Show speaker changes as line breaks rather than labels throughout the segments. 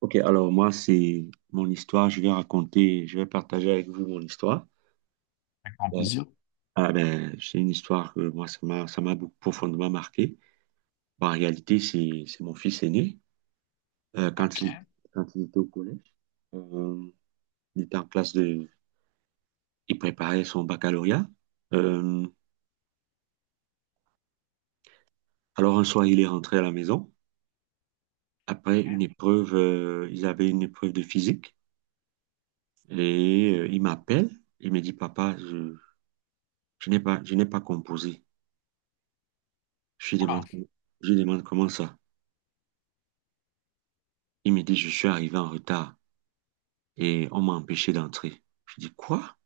Ok, alors moi, c'est mon histoire. Je vais raconter, je vais partager avec vous mon histoire.
Avec grand
Ouais.
plaisir.
Ah ben, c'est une histoire que moi, ça m'a profondément marqué. Bah, en réalité, c'est mon fils aîné. Euh,
Ok.
quand il, quand il était au collège, euh, il était en classe de, il préparait son baccalauréat. Euh, alors un soir, il est rentré à la maison. Après
Et-
une épreuve, ils avaient une épreuve de physique. Et il m'appelle. Il me dit, Papa, je n'ai pas composé. Je lui
Oula.
demande, je lui demande comment ça. Il me dit, je suis arrivé en retard et on m'a empêché d'entrer. Je dis, quoi?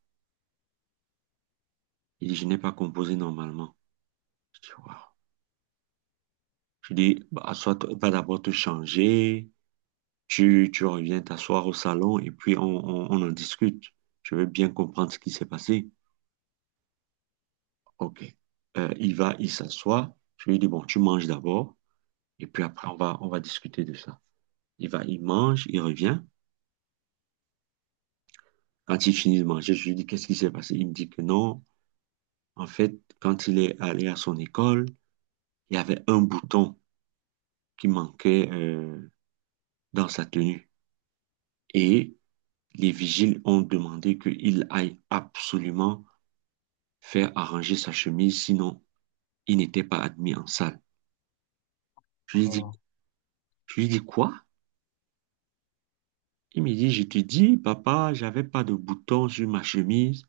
Il dit, je n'ai pas composé normalement. Je dis, waouh. Je dis, bah, va d'abord te changer, tu reviens t'asseoir au salon et puis on en discute. Je veux bien comprendre ce qui s'est passé. OK. Il s'assoit. Je lui dis, bon, tu manges d'abord et puis après, on va discuter de ça. Il va, il mange, il revient. Quand il finit de manger, je lui dis, qu'est-ce qui s'est passé? Il me dit que non. En fait, quand il est allé à son école, il y avait un bouton qui manquait dans sa tenue. Et les vigiles ont demandé qu'il aille absolument faire arranger sa chemise, sinon il n'était pas admis en salle. Je lui dis,
Euh,
je lui dis quoi? Il me dit, je te dis, papa, j'avais pas de bouton sur ma chemise.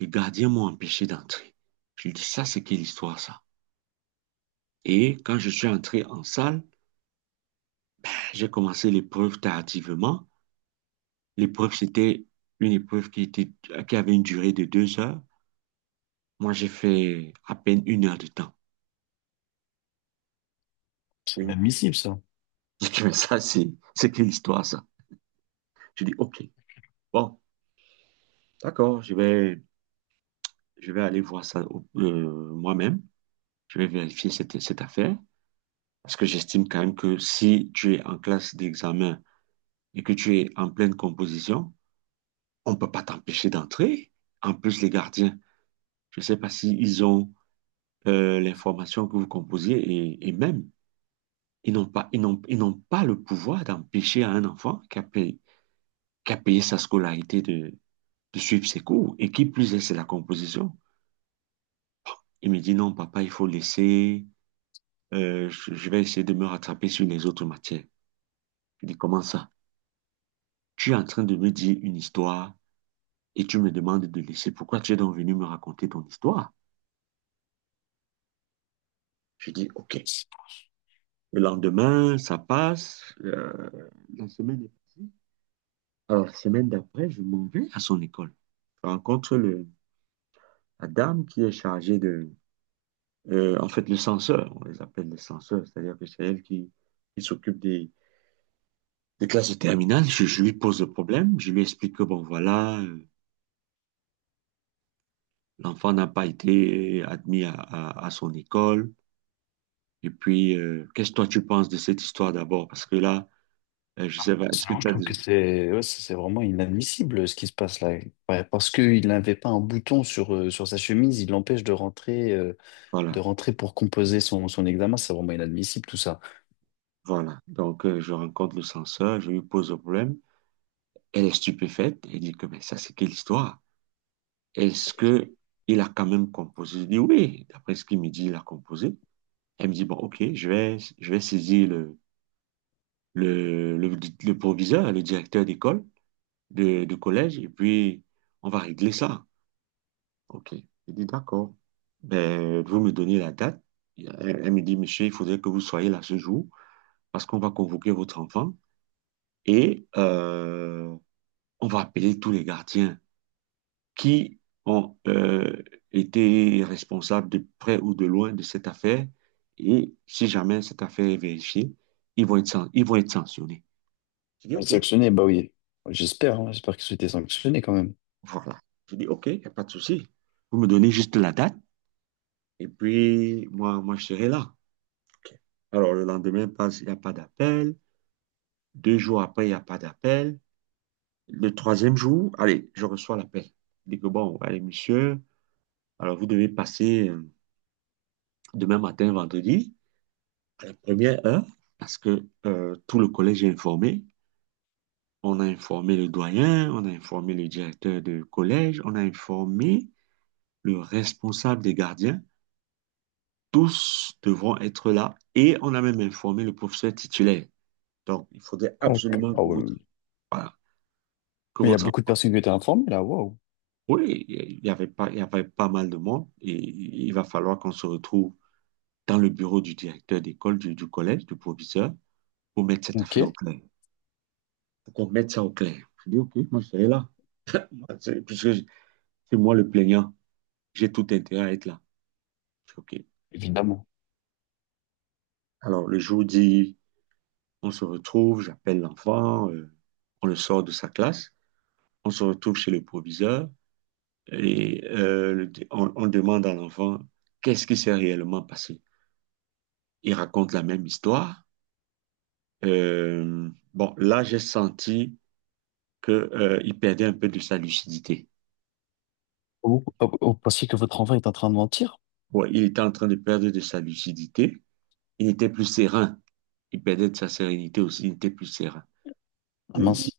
Les gardiens m'ont empêché d'entrer. Je lui dis, ça, c'est quelle histoire, ça? Et quand je suis entré en salle, j'ai commencé l'épreuve tardivement. L'épreuve, c'était une épreuve qui avait une durée de 2 heures. Moi, j'ai fait à peine 1 heure de temps.
c'est
Et
inadmissible, ça.
je dis, mais ça, c'est quelle histoire, ça? Je dis, OK, bon, d'accord, je vais aller voir ça moi-même. Je vais vérifier cette affaire. Parce que j'estime quand même que si tu es en classe d'examen et que tu es en pleine composition, on ne peut pas t'empêcher d'entrer. En plus, les gardiens, je ne sais pas s'ils ont l'information que vous composiez et même. Ils n'ont pas le pouvoir d'empêcher à un enfant qui a payé sa scolarité de suivre ses cours et qui plus est, c'est la composition. Il me dit non, papa, il faut laisser, je vais essayer de me rattraper sur les autres matières. Je dis comment ça? Tu es en train de me dire une histoire et tu me demandes de laisser. Pourquoi tu es donc venu me raconter ton histoire? Je dis ok. Le lendemain, ça passe, la semaine est passée. Alors, la semaine d'après, je m'en vais à son école. Je rencontre le, La dame qui est chargée en fait, le censeur, on les appelle les censeurs, c'est-à-dire que c'est elle qui s'occupe des classes de terminale. Je lui pose le problème, je lui explique que, bon, voilà, l'enfant n'a pas été admis à son école. Et puis, qu'est-ce que toi tu penses de cette histoire d'abord? Parce que là, je sais pas, est-ce que
Personnellement, je
tu as...
trouve que c'est ouais, c'est vraiment inadmissible ce qui se passe là. Ouais, parce qu'il n'avait pas un bouton sur, sur sa chemise, il l'empêche de
Voilà,
rentrer pour composer son examen. C'est vraiment inadmissible tout ça.
voilà. Donc, je rencontre le censeur, je lui pose le problème. Elle est stupéfaite, elle dit que, mais ça, c'est quelle histoire? Est-ce que il a quand même composé? Je dis oui, d'après ce qu'il me dit, il a composé. Elle me dit, bon, ok, je vais saisir le, le, le proviseur, le directeur d'école, de collège, et puis on va régler ça. Ok. Je dis, d'accord. Ben, vous me donnez la date. Elle me dit, monsieur, il faudrait que vous soyez là ce jour, parce qu'on va convoquer votre enfant et on va appeler tous les gardiens qui ont été responsables de près ou de loin de cette affaire. Et si jamais cette affaire est vérifiée, ils vont être sanctionnés. Je dis
Il est
OK.
sanctionné, bah oui. J'espère, hein, j'espère qu'ils ont été sanctionnés quand même.
Voilà. Je dis OK, il n'y a pas de souci. Vous me donnez juste la date et puis moi, moi je serai là. OK. Alors le lendemain passe, il n'y a pas d'appel. 2 jours après, il n'y a pas d'appel. Le troisième jour, allez, je reçois l'appel. Je dis que bon, allez, monsieur, alors vous devez passer demain matin, vendredi, la première heure, parce que tout le collège est informé. On a informé le doyen, on a informé le directeur de collège, on a informé le responsable des gardiens. Tous devront être là et on a même informé le professeur titulaire. Donc, il faudrait
Ah, que-
absolument
ah ouais.
voilà, que
Mais il y a
votre
beaucoup de
enfant.
personnes qui ont été informées là, waouh.
Oui, il y avait pas mal de monde et il va falloir qu'on se retrouve dans le bureau du directeur d'école, du collège, du proviseur, pour mettre cette
Ok,
affaire au clair. Pour qu'on mette ça au clair. Je dis, OK, moi, je serai là. Puisque c'est moi le plaignant, j'ai tout intérêt à être là. Je fais, OK.
évidemment.
Alors, le jour dit, on se retrouve, j'appelle l'enfant, on le sort de sa classe, on se retrouve chez le proviseur et on demande à l'enfant qu'est-ce qui s'est réellement passé. Il raconte la même histoire. Euh, bon, là, j'ai senti que il perdait un peu de sa lucidité.
Vous pensiez que votre enfant est en train de mentir?
Ouais, il était en train de perdre de sa lucidité. Il n'était plus serein. Il perdait de sa sérénité aussi. Il n'était plus serein.
Ah mince.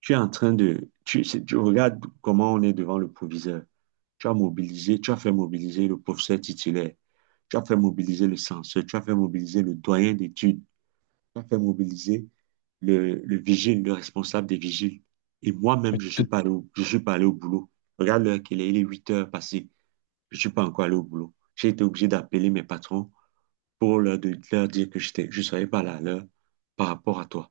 Tu es en train de... Tu, c'est- tu regardes comment on est devant le proviseur. Tu as fait mobiliser le professeur titulaire. Tu as fait mobiliser le censeur. Tu as fait mobiliser le doyen d'études. Tu as fait mobiliser le vigile, le responsable des vigiles. Et moi-même,
Tout-
je suis pas allé au boulot. Regarde l'heure qu'il est, il est 8 heures passées. Je suis pas encore allé au boulot. J'ai été obligé d'appeler mes patrons pour leur dire que je serais pas là à l'heure par rapport à toi.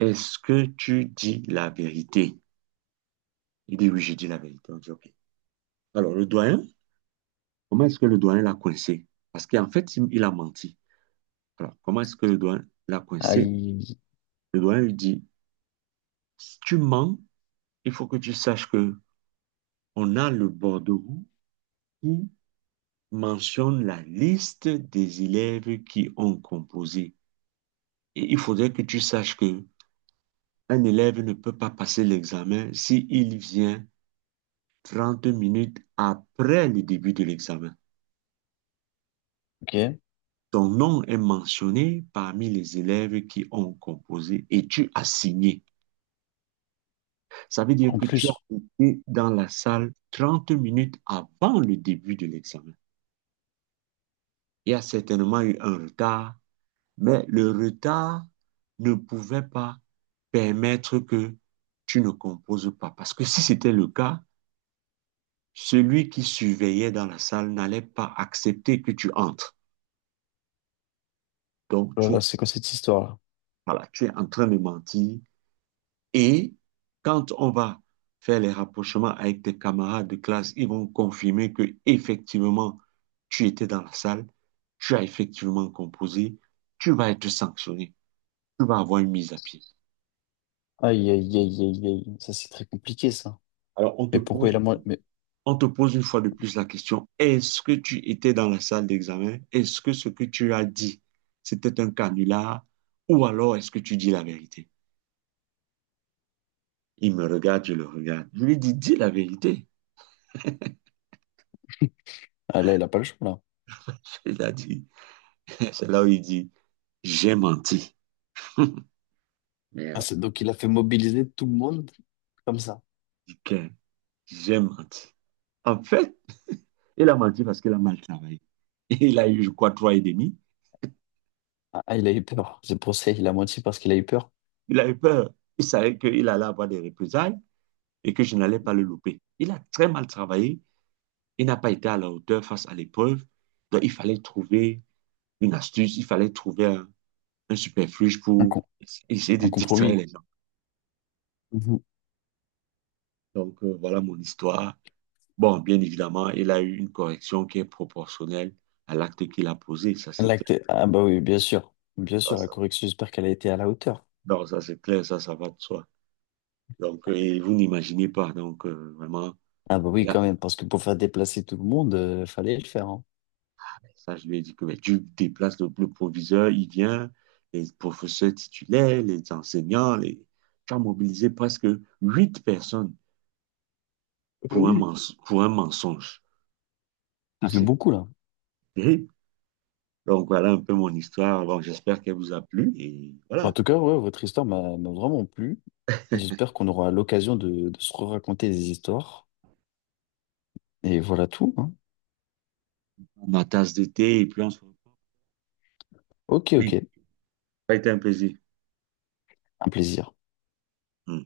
Est-ce que tu dis la vérité? Il dit oui, j'ai dit la vérité. On dit OK. Alors, le doyen, comment est-ce que le doyen l'a coincé? Parce qu'en fait, il a menti. Alors, comment est-ce que le doyen l'a coincé?
Aïe.
Le doyen lui dit, si tu mens, il faut que tu saches que on a le bordereau qui mentionne la liste des élèves qui ont composé. Et il faudrait que tu saches que un élève ne peut pas passer l'examen s'il vient 30 minutes après le début de l'examen.
Ok.
Ton nom est mentionné parmi les élèves qui ont composé et tu as signé. Ça veut dire
En
que tu as
plus,
été dans la salle 30 minutes avant le début de l'examen. Il y a certainement eu un retard, mais le retard ne pouvait pas permettre que tu ne composes pas. Parce que si c'était le cas, celui qui surveillait dans la salle n'allait pas accepter que tu entres. Donc,
oh là là, c'est quoi cette histoire-là?
voilà, tu es en train de mentir. Et quand on va faire les rapprochements avec tes camarades de classe, ils vont confirmer que effectivement tu étais dans la salle, tu as effectivement composé, tu vas être sanctionné, tu vas avoir une mise à pied.
Aïe, aïe, aïe, aïe, aïe. Ça, c'est très compliqué, ça.
Alors on te
Mais pourquoi il a...
pose,
mo- Mais...
on te pose une fois de plus la question, est-ce que tu étais dans la salle d'examen? Est-ce que ce que tu as dit, c'était un canular? Ou alors est-ce que tu dis la vérité? Il me regarde, je le regarde. Je lui dis, dis la vérité.
Ah, là, il a pas le choix, là.
Il a dit, c'est là où il dit, j'ai menti.
Ah,
Merde.
c'est- donc, il a fait mobiliser tout le monde comme ça.
Putain, j'ai menti. En fait, il a menti parce qu'il a mal travaillé. Il a eu, je crois, trois et demi.
Ah, ah, il a eu peur. C'est pour ça, il a menti parce qu'il a eu peur.
Il a eu peur. Il savait qu'il allait avoir des représailles et que je n'allais pas le louper. Il a très mal travaillé. Il n'a pas été à la hauteur face à l'épreuve. Donc, il fallait trouver une astuce. Il fallait trouver un superfuge
Un,
pour
com-
essayer de
un
distraire
compromis.
les gens.
Mhm.
Donc, voilà mon histoire. Bon, bien évidemment, il a eu une correction qui est proportionnelle à l'acte qu'il a posé. Ça, c'est clair.
Ah bah oui, bien sûr. Bien sûr, la correction, j'espère qu'elle a été à la hauteur.
Non, ça c'est clair, ça va de soi. Donc, et vous n'imaginez pas. Donc, vraiment,
Ah bah oui,
là,
quand même, parce que pour faire déplacer tout le monde, fallait le faire, hein.
ça, je lui ai dit que ben, tu déplaces le proviseur, il vient, les professeurs titulaires, les enseignants, les... tu as mobilisé presque 8 personnes
Ah bah oui.
pour un mensonge.
Ça fait
C'est
beaucoup là.
terrible. Donc, voilà un peu mon histoire. Bon, j'espère qu'elle vous a plu. Et
Bah, en
voilà,
tout cas, ouais, votre histoire m'a vraiment plu. Et j'espère qu'on aura l'occasion de se raconter des histoires. Et voilà tout, hein.
ma tasse d'été, et puis on se retrouve.
Ok, ok.
Oui, Ça a été un plaisir.
Un plaisir.
Hmm.